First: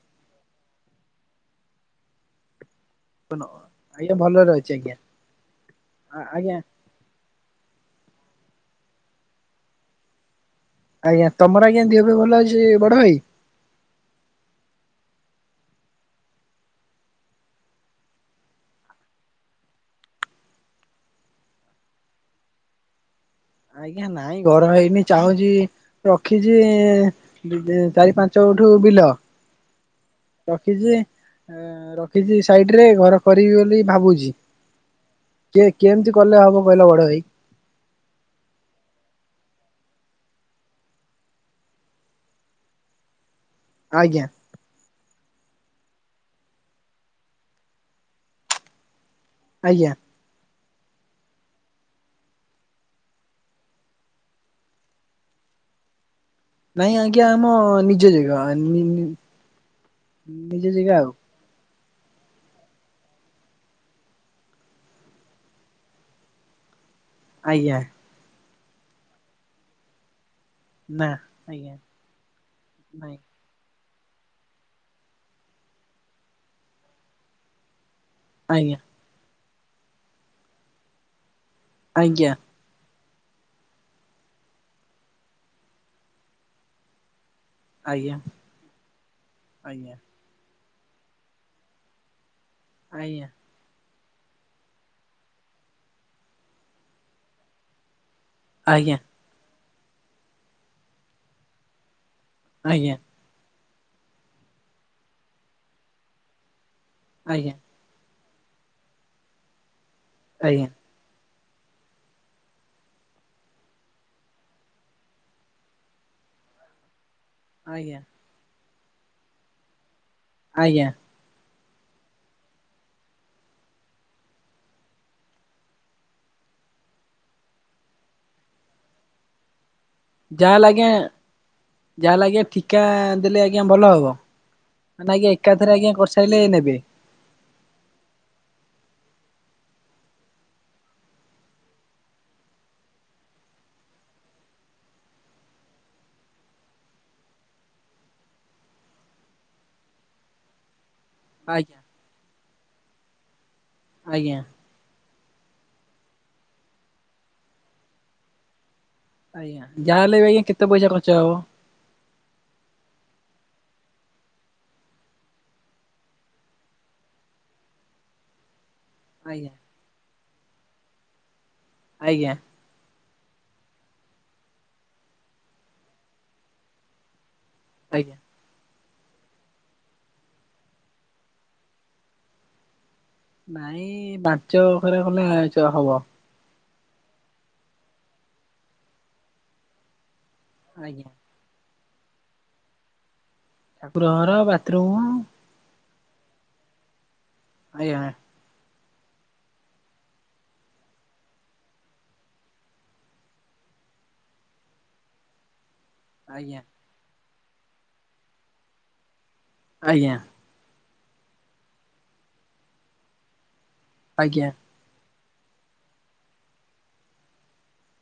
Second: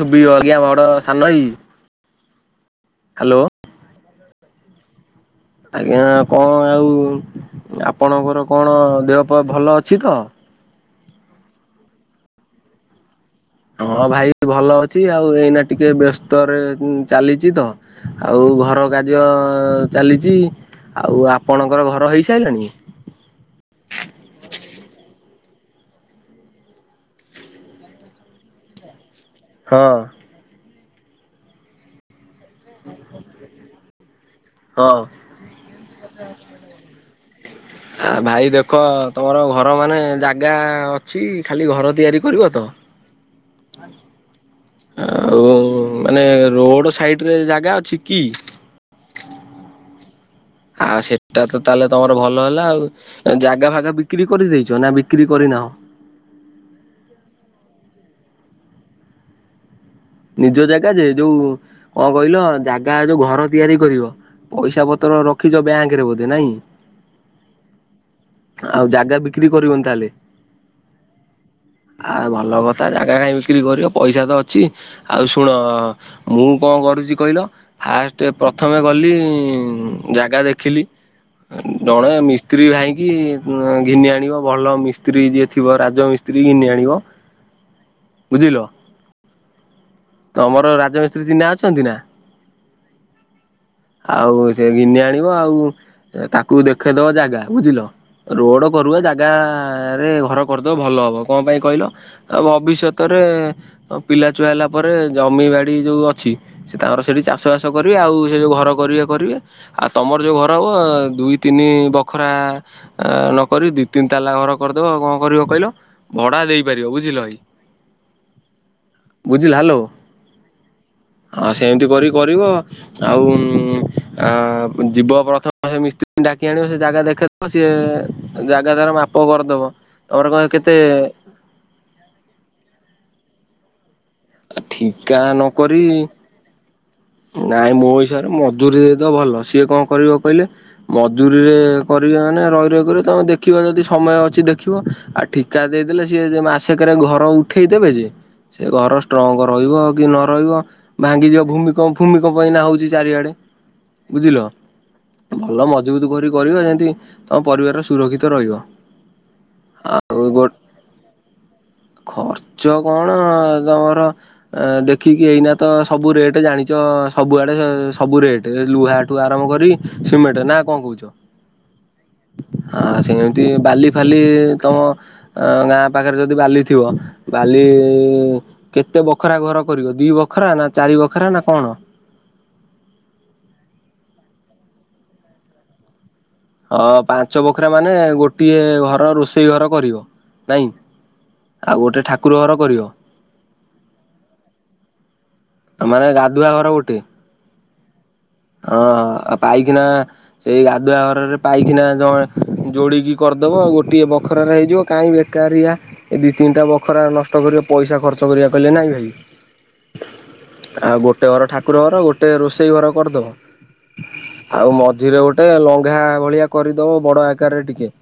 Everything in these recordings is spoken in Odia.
ତୁ ବି ବଗିଆ ବଡ ସାନ ଏଇ [unintelligible] ଣ ଆଜ୍ଞା ଭଲରେ ରହିଚି ଆଜ୍ଞା। ଆଜ୍ଞା କଁ ଆଜ୍ଞା ଆଉ ଆପଣଙ୍କର କଣ ଦେହ ପା ଭଲ ଅଛି ତ? ଆଜ୍ଞା ତମର ଆଜ୍ଞା ଦିହ ଫିଅ ଭଲ ଅଛି ବଡ ଭାଇ? ହଁ ଭାଇ ଭଲ ଅଛି ଆଉ ଏଇନା ଟିକେ ବ୍ୟସ୍ତରେ ଉଁ ଚାଲିଚି ତ ଆଉ ଘର କାର୍ଯ୍ୟ ଚାଲିଚି। ଆଉ ଆପଣଙ୍କର ଘର ହେଇ ସାଇଲାଣି? ଆଜ୍ଞା ନାଇଁ ଘର ହେଇନି ଚାହୁଁଚି ରଖିଚି ଇଁ [unintelligible] ଚାରି ପାଞ୍ଚ ଗୁଣ୍ଠୁ ବିଲ। ହଁ। ରଖିଚି ଅଁ ର କିଛି ସାଇଡ୍ ରେ ଘର କରିବି ବୋଲି ଭାବୁଛି। ହଁ। କେ କେମ୍ତି କଲେ ହବ କହିଲ ବଡ ଭାଇ? ଆ ଭାଇ ଦେଖ ତମର ଘର ମାନେ ଜାଗା ଅଛି ଖାଲି ଘର ତିଆରି କରିବ ତ? [inaudible] ଆଜ୍ଞା। ଆଉ ମାନେ ରୋଡ ସାଇଡ୍ ରେ ଜାଗା ଅଛି କି? ଆଜ୍ଞା। ଆ ସେଟା ତ ତାଏଲେ ତମର ଭଲ ହେଲା ଆଉ। ଜାଗା ଭାଗା ବିକ୍ରି କରିଦେଇଛ ନା ବିକ୍ରି କରିନାହ? ନାଇଁ ଆଜ୍ଞା ଆମ ନିଜ ଜାଗା। ନିଜ ଜାଗା ଯେ ଯୋଉ କଣ କହିଲ ଜାଗା ଯୋଉ ଘର ତିଆରି କରିବ। ପଇସା ପତ୍ର ରଖିଚ ବ୍ୟାଙ୍କ ରେ ବୋଧେ ନାଇଁ। ଆଜ୍ଞା। ଆଉ ଜାଗା ବିକ୍ରି କରିବନି ତାହେଲେ। ନା ଆଜ୍ଞା ଆ ଭଲ କଥା ଜାଗା ନାଇଁ କାଇଁ ବିକ୍ରି କରିବ ପଇସା ତ ଅଛି। ଆଉ ଶୁଣ ମୁଁ କଣ କରୁଛି କହିଲ ଫାଷ୍ଟ ଆଜ୍ଞା ପ୍ରଥମେ ଗଲି ଜାଗା ଦେଖିଲି ଜଣେ ଆଜ୍ଞା ମି ମିସ୍ତ୍ରୀ ଭାଇକି ଘିନି ଆଣିବ ଭଲ ମିସ୍ତ୍ରୀ ଯିଏ ଥିବ ରାଜମିସ୍ତ୍ରୀ ଘିନି ଆଣିବ। ହଁ [unintelligible] ଆଜ୍ଞା ଆଜ୍ଞା। ତମର ରାଜମିସ୍ତ୍ରୀ ଚିହ୍ନା ଅଛନ୍ତି ନା? ଆଜ୍ଞା। ଆଉ ସେ ଗିନି ଆଣିବ ଆଉ ତାକୁ ଦେଖେଇଦବ ଜାଗା ବୁଝିଲ। ରୋଡ ଆଜ୍ଞା ଆଜ୍ଞା କରୁଆ ଜାଗ ରେ ଘର କରିଦବ ଭଲ ହବ କଣ ପାଇଁ କହିଲ ଆ ଭବିଷ୍ୟତ ରେ ପିଲା ଚୁଆ ହେଲା ପରେ ଜମି ବାଡି ଯୋଉ ଅଛି ସେ ତାଙ୍କର ସେଠି ଚାଷ ଆଜ୍ଞା ବାସ କରିବେ ଆଉ ସେ ଯୋଉ ଘର କରିବେ କରିବେ ଆଉ ତମର ଯୋଉ ଘର ହବ ଆଜ୍ଞା ଦୁଇ ତିନି ବଖରା ନକରି ଦି ତିନି ତାଲା ଘର କରିଦବଉ କଣ କରିବ କହିଲ? ଭଡ଼ା ଦେଇପାରିବ ବୁଝିଲ ଭାଇ। ଆଜ୍ଞା। ବୁଝିଲ ହାଲୋ। ଆଜ୍ଞା। ହଁ ସେମିତି କରିକି କରିବ। ଆଉ ଆ ଯିବ ପ୍ରଥମେ ସେ ମିସ୍ତ୍ରୀ ଡାକି ଆଣିବ ସେ ଜାଗା ଦେଖେଇଦବ ସିଏ ଜାଗା ତାର ମାପ କରିଦବ। ତମର କଣ ଯାହା ହେଲେ କେତେ ଆଜ୍ଞା ଯାହା ହେଲେ ଆଜ୍ଞା ଠିକା ଦେଲେ ଆଜ୍ଞା ଭଲ ହବ। ନାହିଁ ଠିକା ଆଜ୍ଞା ଏକାଥରେ ନକରି ଆଜ୍ଞା କରିସାରିଲେ ନେବି। ନାଇଁ ମୋ ହିସାବରେ ମଜୁୁରୀ ଦେଇଦବ ଭଲ ସିଏ କଣ କରିବ କହିଲେ? ମଜୁୁରୀରେ କରିବେ ମାନେ ରହି ରହିିବ ତମେ ଦେଖିବା ଯଦି ସମୟ ଅଛି ଦେଖିବ। ଆ ଠିକା ଦେଇଦେଲେ ସିଏ ଯେ ମାସେକରେ ଘର ଉଠେଇ ଦେେବେ ଯେ ସେ ଘର ଷ୍ଟ୍ରଙ୍ଗ୍ ରହିବ କି ନ ରହିବ? ଭାଙ୍ଗିଯିବ ଆଜ୍ଞା ଭୂମିକମ୍ପ ଭୂମିକମ୍ଫ ହେଉଚି ଚାରିଆଡ଼େ ଆଜ୍ଞା ବୁଝିଲ। ଭଲ ମଜବୁତ୍ କରି କରିବେ ଯେମିତି ତମ ପରିବାରର ସୁରକ୍ଷିତ ରହିବ। ଆଜ୍ଞା ଆଉ ଯାହାହେଲେବି ଗୋ କେତେ ପଇସା ଖର୍ଚ୍ଚ ହବ? ଖର୍ଚ୍ଚ କଣ ତମର ଦେଖିକି ଏଇନା ତ ସବୁ ରେଟ୍ ଜାଣି ତ ସବୁଆଡେ ସବୁ ରେଟ ଲୁହାଠୁ ଆରମ୍ଭ ଆଜ୍ଞା କରି ସିମେଣ୍ଟ ନା କଣ କହୁଚ। ଆଜ୍ଞା। ହଁ ସେମିତି ବାଲି ଫାଲି ତମ ଗାଁ ପାଖରେ ଯଦି ବାଲି ଥିବ ବାଲି ଆଜ୍ଞା କେତେ ବଖରା ଘର କରିବ ଦିଇ ବଖରା ନା ଚାରି ବଖରା ନା କଣ? ନାଇଁ ପାଞ୍ଚ ବଖରା ଖଡେ [unintelligible] ଘରେ କଲେ ହବ ହଁ ପାଞ୍ଚ ବଖରାଆ ମାନେ ଗୋଟିଏ ଘର ରୋଷେଇ ଘର କରିବ ନାଇଁ। ଆଜ୍ଞା ଆଉ ଗୋଟେ ଠାକୁର ଘର କରିବ। ଠାକୁର ଘର ବାଥରୁମ୍ ମାନେ ଗାଧୁଆ ଘର ଗୋଟେ। ଆଜ୍ଞା ହଁ ପାଇଖିନା। ସେଇ ଗାଧୁଆ ଘରରେ ପାଇକିନା ଜଣ ଯୋଡିକି କରିଦବ ଗୋଟିଏ ବଖରାରେ ହେଇଯିବ କାହିଁକି? ବେକାରିଆ ଏ ଦୁଇ ଆଜ୍ଞା ତିନିଟା ବଖରା ନଷ୍ଟ କରିବ ପଇସା ଖର୍ଚ୍ଚ କରିବା କହିଲେ ନାଇଁ ଭାଇ। ଆଜ୍ଞା। ଆଉ ଗୋଟେ ଘର ଠାକୁର ଘର ଗୋଟେ ରୋଷେଇ ଘର କରିଦବ। ଆଜ୍ଞା। ଆଉ ମଝିରେ ଗୋଟେ ଲଙ୍ଘା ଭଳିଆ କରିଦବ ବଡ ଆକାରରେ ଟିକେ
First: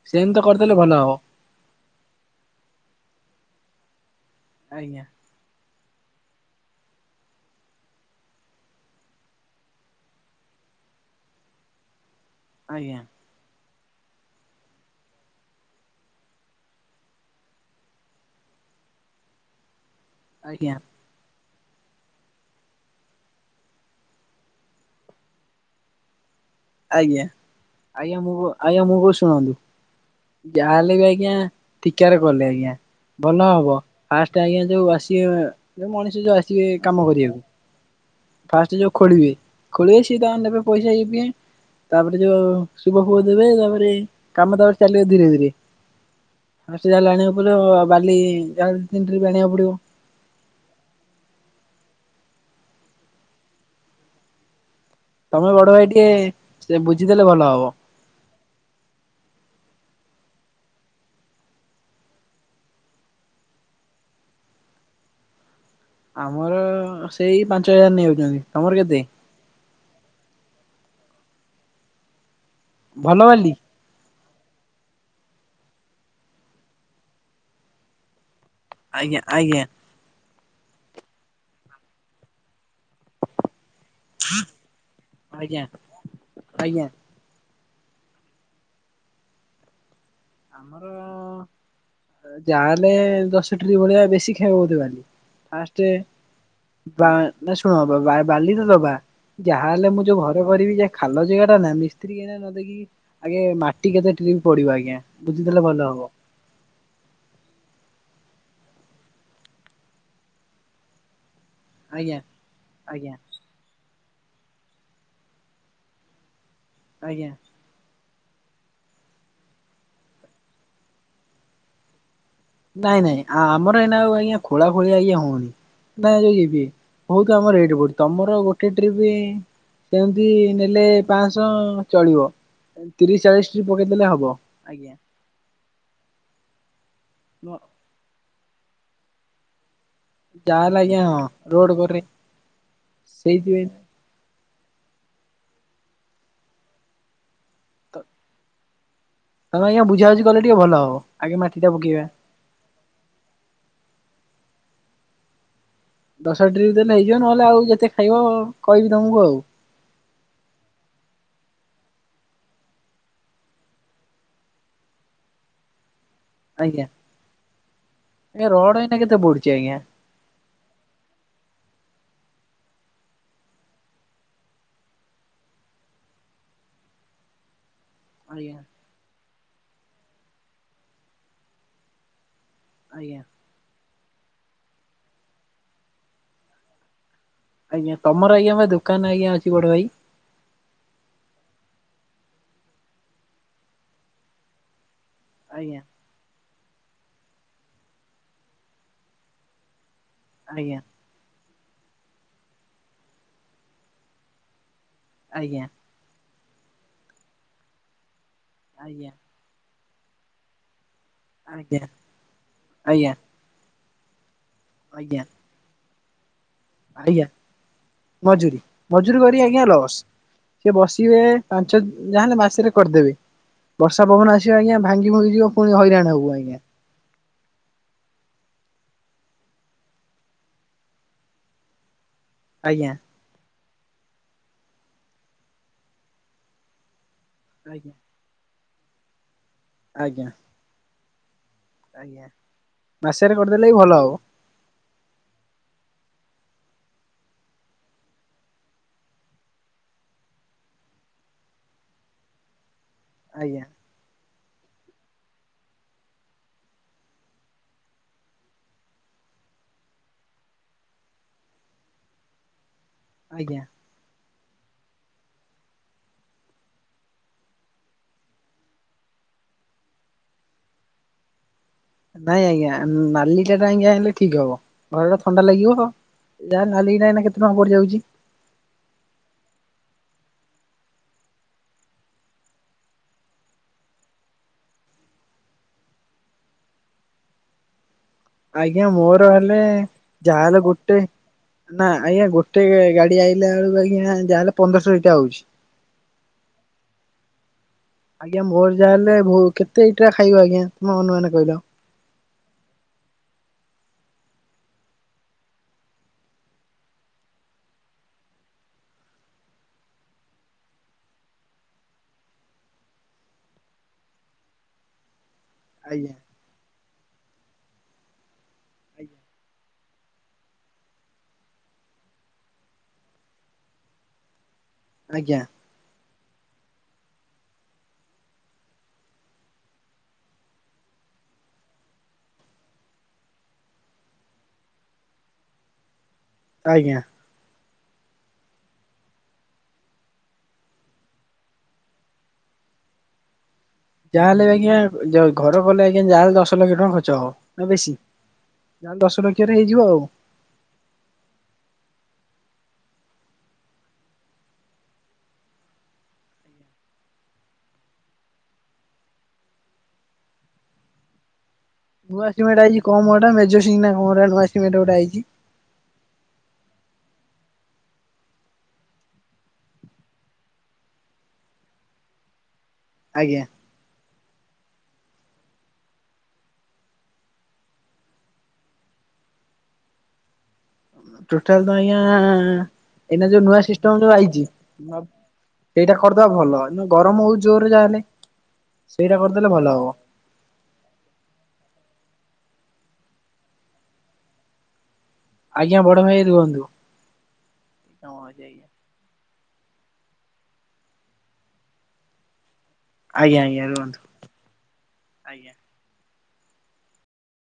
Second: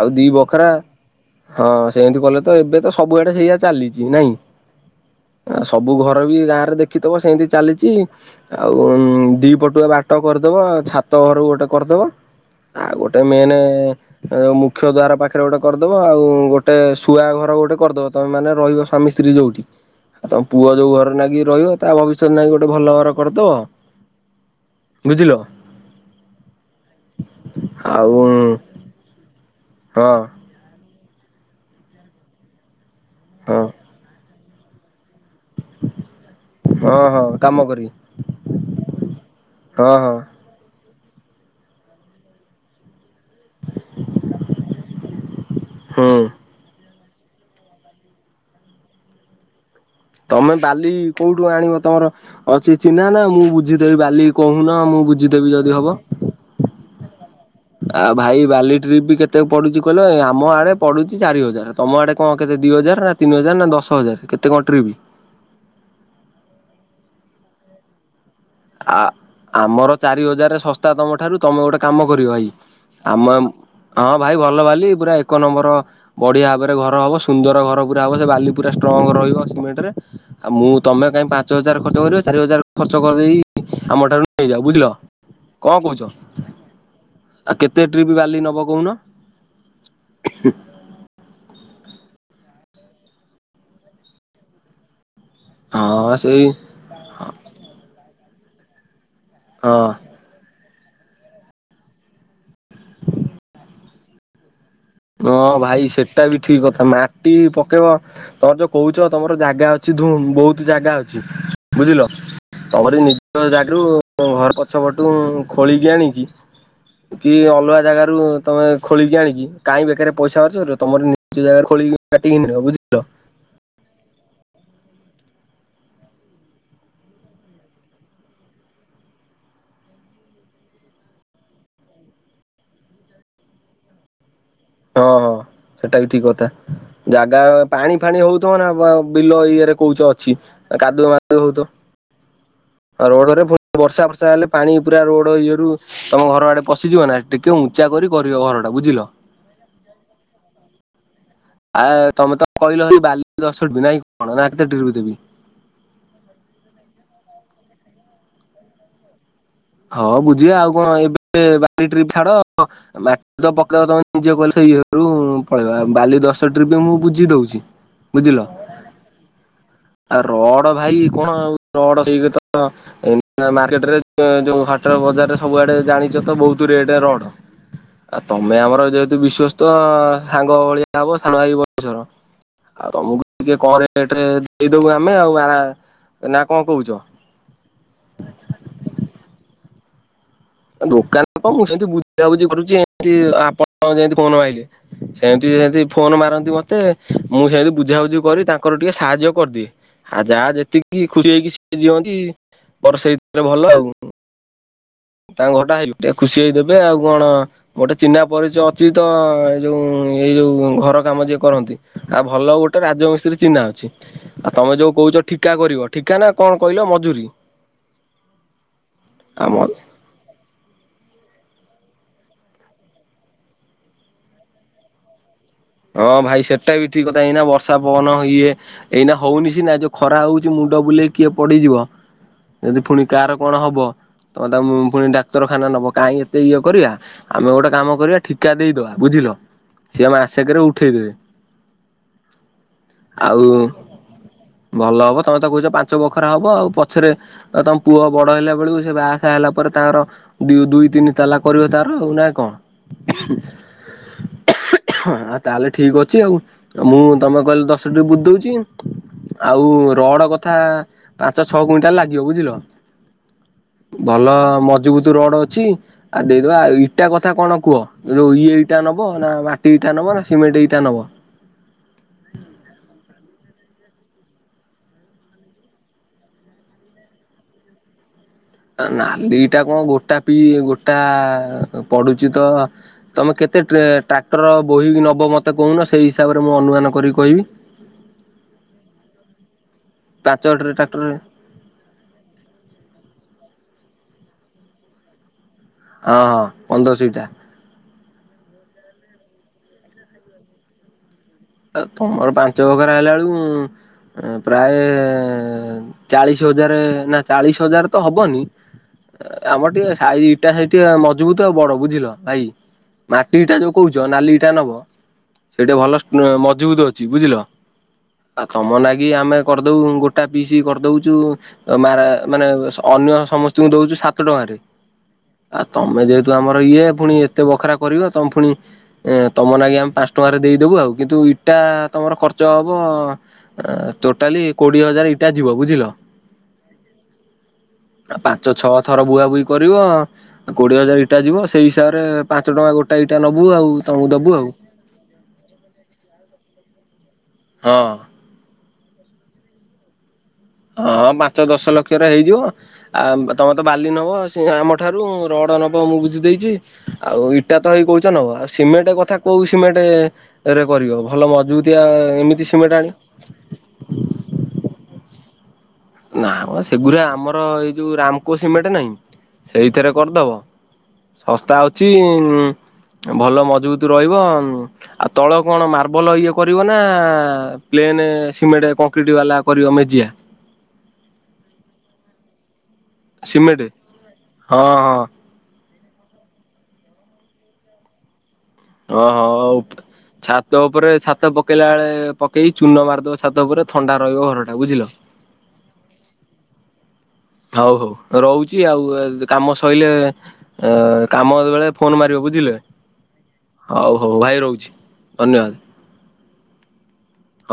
ଆଉ ଦି ସେମିତି ତ ବଖରା କରିଦେଲେ ଭଲ ହବ ହଁ ସେମିତି କଲେ ତ ଏବେ ତ ସବୁଆଡେ ସେଇଆା ଚାଲିଛି ନାଇଁ। ଆଜ୍ଞା। ଆ ସବୁ ଘର ବି ଗାଁ ରେ ଦେଖିଥିବ ସେମତି ଚାଲିଛି ଆଉ ଦି ପଟ। ଗୋ ବାଟ କରିଦବ ଛାତ ଘରକୁ ଗୋଟେ କରିଦବ ଆଉ ଆଜ୍ଞା ଗୋଟେ ମେନ୍ ମୁଖ୍ୟ ଦ୍ଵାର ପାଖରେ ଗୋଟେ କରିଦବ ଆଉ ଗୋଟେ ଶୁଆ ଘର ଗୋଟେ କରିଦବ। ତମେ ମାନେ ରହିବ ସ୍ୱାମୀ ସ୍ତ୍ରୀ ଯୋଉଠି? ଆଉ ତମ ପୁଅ ଆଜ୍ଞା ଯୋଉ ଘରେ ନାଗି ରହିବ ତା ଭବିଷ୍ୟତ ଲାଗି ଗୋଟେ ଭଲ ଘର କରିଦବ। ବୁଝିଲ? ଆଜ୍ଞା, ଆଉ ଆଜ୍ଞା ମୁଁ କହୁ ଆଜ୍ଞା ମୁଁ କହୁଛି ଶୁଣନ୍ତୁ। ହଁ। ଯାହା ହେଲେ ବି ଆଜ୍ଞା ଠିକାରେ କଲେ ଆଜ୍ଞା ଭଲ ହଁ ହବ ଫାଷ୍ଟ ଆଜ୍ଞା ଯୋଉ ଆସି ଯେଉଁ ମଣିଷ ଯୋଉ ଆସିବେ ହଁ କାମ ହଁ କରିବାକୁ। କାମ କରିବି ଫାଷ୍ଟ ଯୋଉ ଖୋଳିବେ, ହଁ ଖୋଳିବେ ହଁ ସିଏ ତାଙ୍କର ନେବେ ପଇସା ଇଏ ଫିଏ। ତାପରେ ଯୋଉ ଶୁଭ ଫୁଭ ଦେବେ ତାପରେ କାମ ତାପରେ ଚାଲିବ ଧୀରେ ଧୀରେ। ହୁଁ ସେ ଯାହା ହେଲେ ଆଣିବାକୁ ପଡିବ ବାଲି ଯାହାହେଲେ ତିନି ଟ୍ରିପ ଆଣିବାକୁ ପଡିବ। ତମେ ବାଲି କୋଉଠୁ ଆଣିବ? ତମର ଅଛି ଚିହ୍ନା ନା ମୁଁ ବୁଝିଦେବି ବାଲି କହୁନ ମୁଁ ବୁଝି ତମେ ବଡ ଭାଇ ଟିକେ ସେ ବୁଝିଦେଲେ ଭଲ ହବ। ଆଉ ଭାଇ ବାଲି ଟ୍ରିପ୍ ବି କେତେ ପଡୁଛି କହିଲେ ଆମ ଆଡେ ପଡୁଛି ଚାରି ହଜାର ତମ ଆଡେ କଣ କେତେ ଦି ହଜାର ନା? ତିନି ହଜାର ନା ଦଶ ହଜାର କେତେ କଣ ଟ୍ରିପ? ଆମର ସେଇ ପାଞ୍ଚ ହଜାର ନେଉଛନ୍ତି। ଆ ଆମର ଚାରି ହଜାର ଶସ୍ତା ତମଠାରୁ ତମେ ଗୋଟେ କାମ କରିବ ଭାଇ ଭଲ ଆମେ ବାଲି ହଁ ଭାଇ ଭଲ ବାଲି ପୁରା ଏକ ନମ୍ବର ବଢ଼ିଆ ଭାବରେ ଘର ହେବ ସୁନ୍ଦର ଘର ପୁରା ହେବ ସେ ବାଲି ପୁରା ଷ୍ଟ୍ରଙ୍ଗ ଆଜ୍ଞା ରହିବ ଆଜ୍ଞା ସିମେଣ୍ଟ ରେ ଆଉ ମୁଁ ତମେ କାହିଁକି ପାଞ୍ଚ ହଜାର ଖର୍ଚ୍ଚ କରିବ, ଚାରି ହଜାର ଖର୍ଚ୍ଚ କରିଦେଇ ଆମ ଠାରୁ ନେଇଯାଅ ବୁଝିଲ, ଆଜ୍ଞା କଣ କହୁଛ? ଆଜ୍ଞା ଆଉ କେତେ ଟ୍ରିପ୍ ବାଲି ନବ କହୁନ? ଆମର ଯା ହେଲେ ଦଶ ଟ୍ରିପ ଭଳିଆ, ବେଶୀ ଖାଇବ ବୋଧେ ବାଲି? ଫାଷ୍ଟ ହଁ ସେଇ ବା ନ ଶୁଣ ବାଲି ତ ଦବା। ହଁ ଯାହାହେଲେ ମୁଁ ଯୋଉ ଘରେ କରିବି ଯେ ଖାଲ ଜାଗା ଟା ନା ମିସ୍ତ୍ରୀଆଗେ ମାଟି କେତେ ନା ଦେଖିକି ଆଗେ ମାଟି କେତେ ଟ୍ରିପ ପଡିବ ଆଜ୍ଞା। ହଁ ବୁଝିଦେଲେ ଭଲ ଭାଇ ହବ ସେଟା ବି ଠିକ କଥା ମାଟି ପକେଇବ। ତମର ଯୋଉ କହୁଛ ତମର ଜାଗା ଅଛି ଧୁମ୍ ବହୁତ ଜାଗା ଅଛି। ବୁଝିଲ ଆଜ୍ଞା ତମରି ଆଜ୍ଞା। ନିଜର ଜାଗରୁ ଘର ପଛ ପଟୁ ଖୋଳିକି ଆଣିକି ଆଜ୍ଞା କି ଅଲଗା ଜାଗାରୁ ରୁ ତମେ ଖୋଳିକି ଆଣିକି କାଇଁ ବେକାରରେ ପଇସା ଖର୍ଚ୍ଚ କରିବ ତମରି ନିଜ ଜାଗାରୁ ଖୋଳିକି ମାଟି କାଇଁ ନ ପୁରେଇବ। [unintelligible] ନାଇଁ ନାଇଁ ଆମର ଏଇନା ଆଜ୍ଞା ଖୋଳା ଖୋଳି ଆଜ୍ଞା ହଉନି। ନାଇଁ [unintelligible] ବହୁତ୍ ଆମର ରେଟ୍ ଏଇଠି ତମର ଗୋଟେ ଟ୍ରିପ। ସେମିତି ନେଲେ ପାଶ ଚଳିବ। ତିରିଶ ଚାଳିଶ ଟ୍ରିପ ପକେଇଦେଲେ ହବ ଆଜ୍ଞା। ହଁ ହଁ ସେଟା ବି ଠିକ କଥା ଜାଗା ପାଣି ଫାଣି ହଉଥିବନା ବା ବିଲ ଇଏରେ କହୁଛ ଅଛି। ଯାହାହେଲେ ଆଜ୍ଞା କାଦୁଅ ହଁ ମାଦୁଅ ହଉଥିବ। ରୋଡ କରେ ହଁ ରୋଡରେ ସେଇଥିପାଇଁ ଫୁଣି ବର୍ଷା ଫର୍ଷା ହେଲେ ପାଣି ପୁରା ରୋଡ ଇଏରୁ ତମ ଘର ଆଡେ ପଶିଯିବ ନା ଟିକେ ଉଞ୍ଚା ତ କରି କରିବ ଘର ଟା ବୁଝିଲ। ତମେ ଆଜ୍ଞା ବୁଝା ବୁଝି କଲେ ଟିକେ ଭଲ ହବ। ଆଗେ ମାଟି ଟା ଆ ପକେଇବା। ତମେ ତ କହିଲ ଖାଲି ବାଲି ଦଶ ଟ୍ରିପ ନାଇଁ କଣ ନା କେତେ ଟ୍ରିପ ଦେବି? ଦଶ ଟ୍ରିପ ଦେଲେ ହେଇଯିବ ନହେଲେ ଆଉ ଯେତେ ଖାଇବ କହିବି ତମକୁ ଆଉ। ହଁ ବୁଝିବା ଆଉ କଣ ଏବେ ବାଲି ଟ୍ରିପ ଛାଡ। ମାଟି ତ ପକେଇବ ତମେ ନିଜେ କହିଲ ସେ ଇଏରୁ ପଳେଇବା ବାଲି ଦଶ ଟ୍ରିପ ଦଶ ଟ୍ରିପ ଆଜ୍ଞା। ମୁଁ ବୁଝି ଦଉଛି ବୁଝିଲ। ଆଜ୍ଞା ରଡ ଏଇନା କେତେ ପଡୁଛି ଆଜ୍ଞା ଆଉ ରଡ ଭାଇ କଣ ଆଉ ରଡ ସେଇ କଥା ଏଇନା ମାର୍କେଟରେ ଯୋଉ ହାଟର ବଜାରରେ ସବୁଆଡେ ଜାଣିଛ ତ ବୋହୁତ ରେଟରେ ରଡ। ଆଉ ତମେ ଆଜ୍ଞା ଆମର ଯେହେତୁ ବିଶ୍ଵସ୍ତ ସାଙ୍ଗ ଭଳିଆ ହବ ସାନ ଭାଇ ବୟସର। ଆଉ ଆଜ୍ଞା ତମକୁ ଟିକେ କମ ରେଟରେ ଦେଇଦବୁ ଆମେ ଆଉ ନା କଣ କହୁଛ? ଆଜ୍ଞା ତମର ଆଜ୍ଞା ବା ଦୋକାନ ଆଜ୍ଞା ଅଛି ବଡ ଭାଇ? ଦୋକାନ କଣ ମୁଁ ସେମିତି ବୁଝାବୁଝି କରୁଛି ଏମିତି ଆପଣ ଯେମିତି ଫୋନ୍ ମାଇଲେ। ସେମିତି ଆଜ୍ଞା ଯଦି ଫୋନ ମାରନ୍ତି ମୋତେ ମୁଁ ସେମିତି ବୁଝାବୁଝି କରି ତାଙ୍କର ଟିକେ ସାହାଯ୍ୟ କରିଦିଏ। ଆ ଯାହା ଆଜ୍ଞା ଯେତିକି ଖୁସି ହେଇକି ସିଏ ଦିଅନ୍ତି ମୋର ସେଇଥିରେ ଭଲ ଆଉ। ତାଙ୍କ ଆଜ୍ଞା ଘର ଟା ହେଇ ଟିକେ ଖୁସି ହେଇଦେବେ ଆଉ କଣ ଗୋଟେ ଚିହ୍ନା ପରିଚୟ ଅଛି ତ ଆଜ୍ଞା ଯୋଉ ଏଇ ଯୋଉ ଘର କାମ ଯିଏ କରନ୍ତି। ଆଜ୍ଞା ଆଜ୍ଞା ଆଉ ଭଲ ଗୋଟେ ଆଜ୍ଞା ରାଜମିସ୍ତ୍ରୀ ଚିହ୍ନା ଅଛି। ଆଉ ତମେ ଯୋଉ କହୁଛ ଠିକା କରିବ ଠିକା ନା କଣ କହିଲ? ଆଜ୍ଞା ମଜୁରୀ? ମଜୁରୀ ମଜୁୁରୀ କରିବ ଆମ ଆଜ୍ଞା ଲସ୍। ସେ ବସିବେ ପାଞ୍ଚ ଯାହା ହେଲେ ମାସରେ କରିଦେବେ। ବର୍ଷା ପବନ ଆସିବ ଆଜ୍ଞା ଭାଙ୍ଗି ଭଙ୍ଗି ଯିବ ପୁଣି ହଇରାଣ ହଁ ହବୁ ଭାଇ ଆଜ୍ଞା ସେଟା ବି ଠିକ୍ କଥା ଏଇନା ବର୍ଷା ପବନ ଇଏ ଏଇନା ହଉନି ସିନା ଯୋଉ ଖରା ହଉଛି ମୁଣ୍ଡ ବୁଲେଇ କିଏ ପଡିଯିବ। ଯଦି ଆଜ୍ଞା ଫୁଣି କାହାର କଣ ହବ ତମେ ତାକୁ ଫୁଣି ଡାକ୍ତରଖାନା ନବ କାହିଁ ଏତେ ଇଏ କରିବା। ଆମେ ଗୋଟେ ଆଜ୍ଞା କାମ କରିବା ଠିକା ଦେଇଦବା ବୁଝିଲ ସିଏ ଆଜ୍ଞା। ମାସେ କେରେ ଉଠେଇଦେବେ। ଆଜ୍ଞା ମାସେରେ ଆଉ କରିଦେଲେ ବି ଭଲ ହବ। ଭଲ ହବ ତମେ ତ କହୁଛ ପାଞ୍ଚ ବଖରା ହବ ଆଉ ପଛରେ ଆଉ ତମ ପୁଅ ବଡ ହେଲା ବେଳକୁ ସେ ବାହାସାହା ହେଲା ପରେ ତାର ଦୁ ଦୁଇ ତିନି ତାଲା କରିବ ତାର ଆଉ ନା କଣ? ଆଜ୍ଞା। ତାହେଲେ ଠିକ୍ ଅଛି ଆଉ ମୁଁ ତମେ କହିଲେ ଦଶ ଟିପ ବୁଝି ଦଉଛି। ଆଉ ରଡ କଥା ପାଞ୍ଚ ଛଅ କୁଇଣ୍ଟାଲ ଲାଗିବ ବୁଝିଲ। ଆଜ୍ଞା। ଭଲ ମଝୁବୁତ ରଡ ଅଛି। ଆଉ ଦେଇଦବା ଆଉ ଇଟା କଥା କଣ କୁହ ଯୋଉ ଇଏ ଇଟା ନବ ନା ମାଟି ଟି ଇଟା ନବ ନା ସିମେଣ୍ଟ ଇଟା ନବ। ନାଇଁ ଆଜ୍ଞା ନାଲି ଇଟା ଟା ଆଜ୍ଞା ଆଣିଲେ ଠିକ୍ ହବ ଘର ଥଣ୍ଡା ଲାଗିବ। ଯାହା ନାଲି ଇଟା ଏଇନା କେତେ ଟଙ୍କା ପଡିଯାଉଛି? ନାଲି ଇଟା କଣ ଗୋଟା ପି ଗୋଟା ପଡୁଛି ତ ତମେ କେତେ ଟ୍ରାକ୍ଟର ବୋହିକି ନବ ମୋତେ କହୁନ ସେଇ ହିସାବରେ ମୁଁ ଅନୁମାନ କରିକି କହିବି। ଆଜ୍ଞା ମୋର ହେଲେ ଜାହା ପାଞ୍ଚ ହେଲେ ଗୋଟେ। ଟ୍ରାକ୍ଟରରେ ନା ଆଜ୍ଞା ଗୋଟେ ଗାଡି ଆଇଲା ବେଳକୁ ଆଜ୍ଞା ଯାହା ହେଲେ ପନ୍ଦରଶ ଇଟା ଆଉଚି। ହଁ ପନ୍ଦରଶ ଇଟା। ଆଜ୍ଞା ମୋର ଯାହା ହେଲେ କେତେ ଇଟା ଖାଇବ ଆଜ୍ଞା ମୋ ଅନୁମାନ କହିଲ। ଆଉ ତମର ପାଞ୍ଚ ବଖରା ହେଲା ବେଳ କୁ ପ୍ରାୟେ ଚାଳିଶ ହଜାରେ ନା ଚାଳିଶ ହଜାରେ ତ ହବନି। ଆମର ଟିକେ ସାଇଜି ଇଟା ସାଇଜି ଟିକେ ମଝିଭୁତୁ ଆଉ ବଡ ବୁଝିଲ ଭାଇ। ମାଟି ଇଟା ଯୋଉ କହୁଚି ନାଲି ଇଟା ନବ। ସେଇଟି ଭଲ ଆଜ୍ଞା ମଝିଭୁତ୍ ଅଛି ବୁଝିଲ ଆଉ ତମ ନାଗି ଆଜ୍ଞା। ଆମେ କରି ତୁଉ ଗୋଟା ପିସ୍ କରିଦୋଉଚୁ। ମାରା ମାନେ ଅନ୍ୟ ସମସ୍ତଙ୍କୁ ଦୋଉଚୁ ସାତ ଟଙ୍କାରେ। ଆଜ୍ଞା। ଆଉ ତମେ ଯେହେତୁ ଆମର ଇଏ ପୁଣି ଏତେ ବଖରା କରିବ ତମେ ପୁଣି। ତମ ନାଗି ଆମେ ପାଞ୍ଚ ଟଙ୍କାରେ ଦେଇଦବୁ ଆଉ କିନ୍ତୁ ଇଟା ତମର ଖର୍ଚ୍ଚ ହବ। ଟୋଟାଲି କୋଡିଏ ହଜାର ଇଟା ଯିବ ବୁଝିଲ। ଆଜ୍ଞା। ପାଞ୍ଚ ଛଅ ଥର ବୁହାବୁହି କରିବ। କୋଡିଏ ହଜାର ଇଟା ଯିବ ସେଇ ହିସାବରେ ପାଞ୍ଚ ଟଙ୍କା ଗୋଟା ଇଟା ନବୁ ଆଉ। ତମକୁ ଦବୁ ଯାହାହେଲେ ଆଉ। ଆଜ୍ଞା ଘର କଲେ ଆଜ୍ଞା ଯାହାହେଲେ ଦଶ ଲକ୍ଷ୍ୟ ଟଙ୍କା ଖର୍ଚ୍ଚ ହବ ନା ବେଶୀ? ହଁ ତା ହେଲେ ଦଶ ଲକ୍ଷ୍ୟ ରେ ହେଇଯିବ ଆଉ। ହଁ ପାଞ୍ଚ ଦଶ ଲକ୍ଷ ରେ ହେଇଯିବ। ଆ ତମେ ତ ବାଲି ନବ ଆମ ଠାରୁ ରଡ ନବ ମୁଁ ବୁଝିଦେଇଚି। ଆଉ ଇଟା ତ ହେଇ କହୁଚନବ ଆଉ ସିମେଣ୍ଟେ କଥା କୋଉ ସିମେଣ୍ଟେରେ କରିବ ଭଲ ମଝିଭୁତ୍ ତିଆ ଏମିତି ସିମେଣ୍ଟେ ଆଣିବ। ମେଜୋସିଙ୍ଗିନା କଣ ଗୋଟେ ନୂଆ ସିମେଣ୍ଟେ ଗୋଟେ ଆଇଚି? ନା ମ ସେଗୁରା ଆମର ଏଇ ଯୋଉ ରାମକୋସିମେଣ୍ଟେ ନାହିଁ ସେଇଥିରେ କରିଦବ। ଶସ୍ତା ଅଛି ଆଜ୍ଞା ଭଲ ମଝିଭୁତୁ ରହିବ। ଆଉ ତଳ କଣ ମାର୍ବଲ ଇଏ କରିବ ନା ପ୍ଲେନ୍ ସିମେଣ୍ଟେ କଂକ୍ରିଟ୍ ବେଲା କରିବ ମେଜିଆ? ଟୋଟାଲି ତ ଆଜ୍ଞା ଏଇନା ଯୋଉ ସିମେଣ୍ଟ ନୂଆ ସିଷ୍ଟମ୍ ଯୋଉ ଆଇଚି। ହଁ ହଁ ସେଇଟା କରିଦବା ଭଲ ଗରମ ହୋଉଚି ଜୋରରେ ଯାହା ହେଲେ। ତ ହ ଉ। ଛାତ ଉପରେ ଛାତ ପକେଇଲା ବେଳେ ପକେଇ ଚୂନ ମାରିଦବ ଛାତ ଉପରେ ଥଣ୍ଡା ରହିବ ଘରଟା ବୁଝିଲ। ଆଜ୍ଞା ବଡ ଭାଇ ରୁହନ୍ତୁ। ହଉ ହଉ ରହୁଚି ଆଉ କାମ ସରିଲେ ଅ କାମ ବେଳେ ଫୋନ ମାରିବ ବୁଝିଲେ। ଆଜ୍ଞା ଆଜ୍ଞା ହଉ ରୁହନ୍ତୁ ହଉ ଭାଇ ରହୁଚି ଆଜ୍ଞା। ଧନ୍ୟବାଦେ।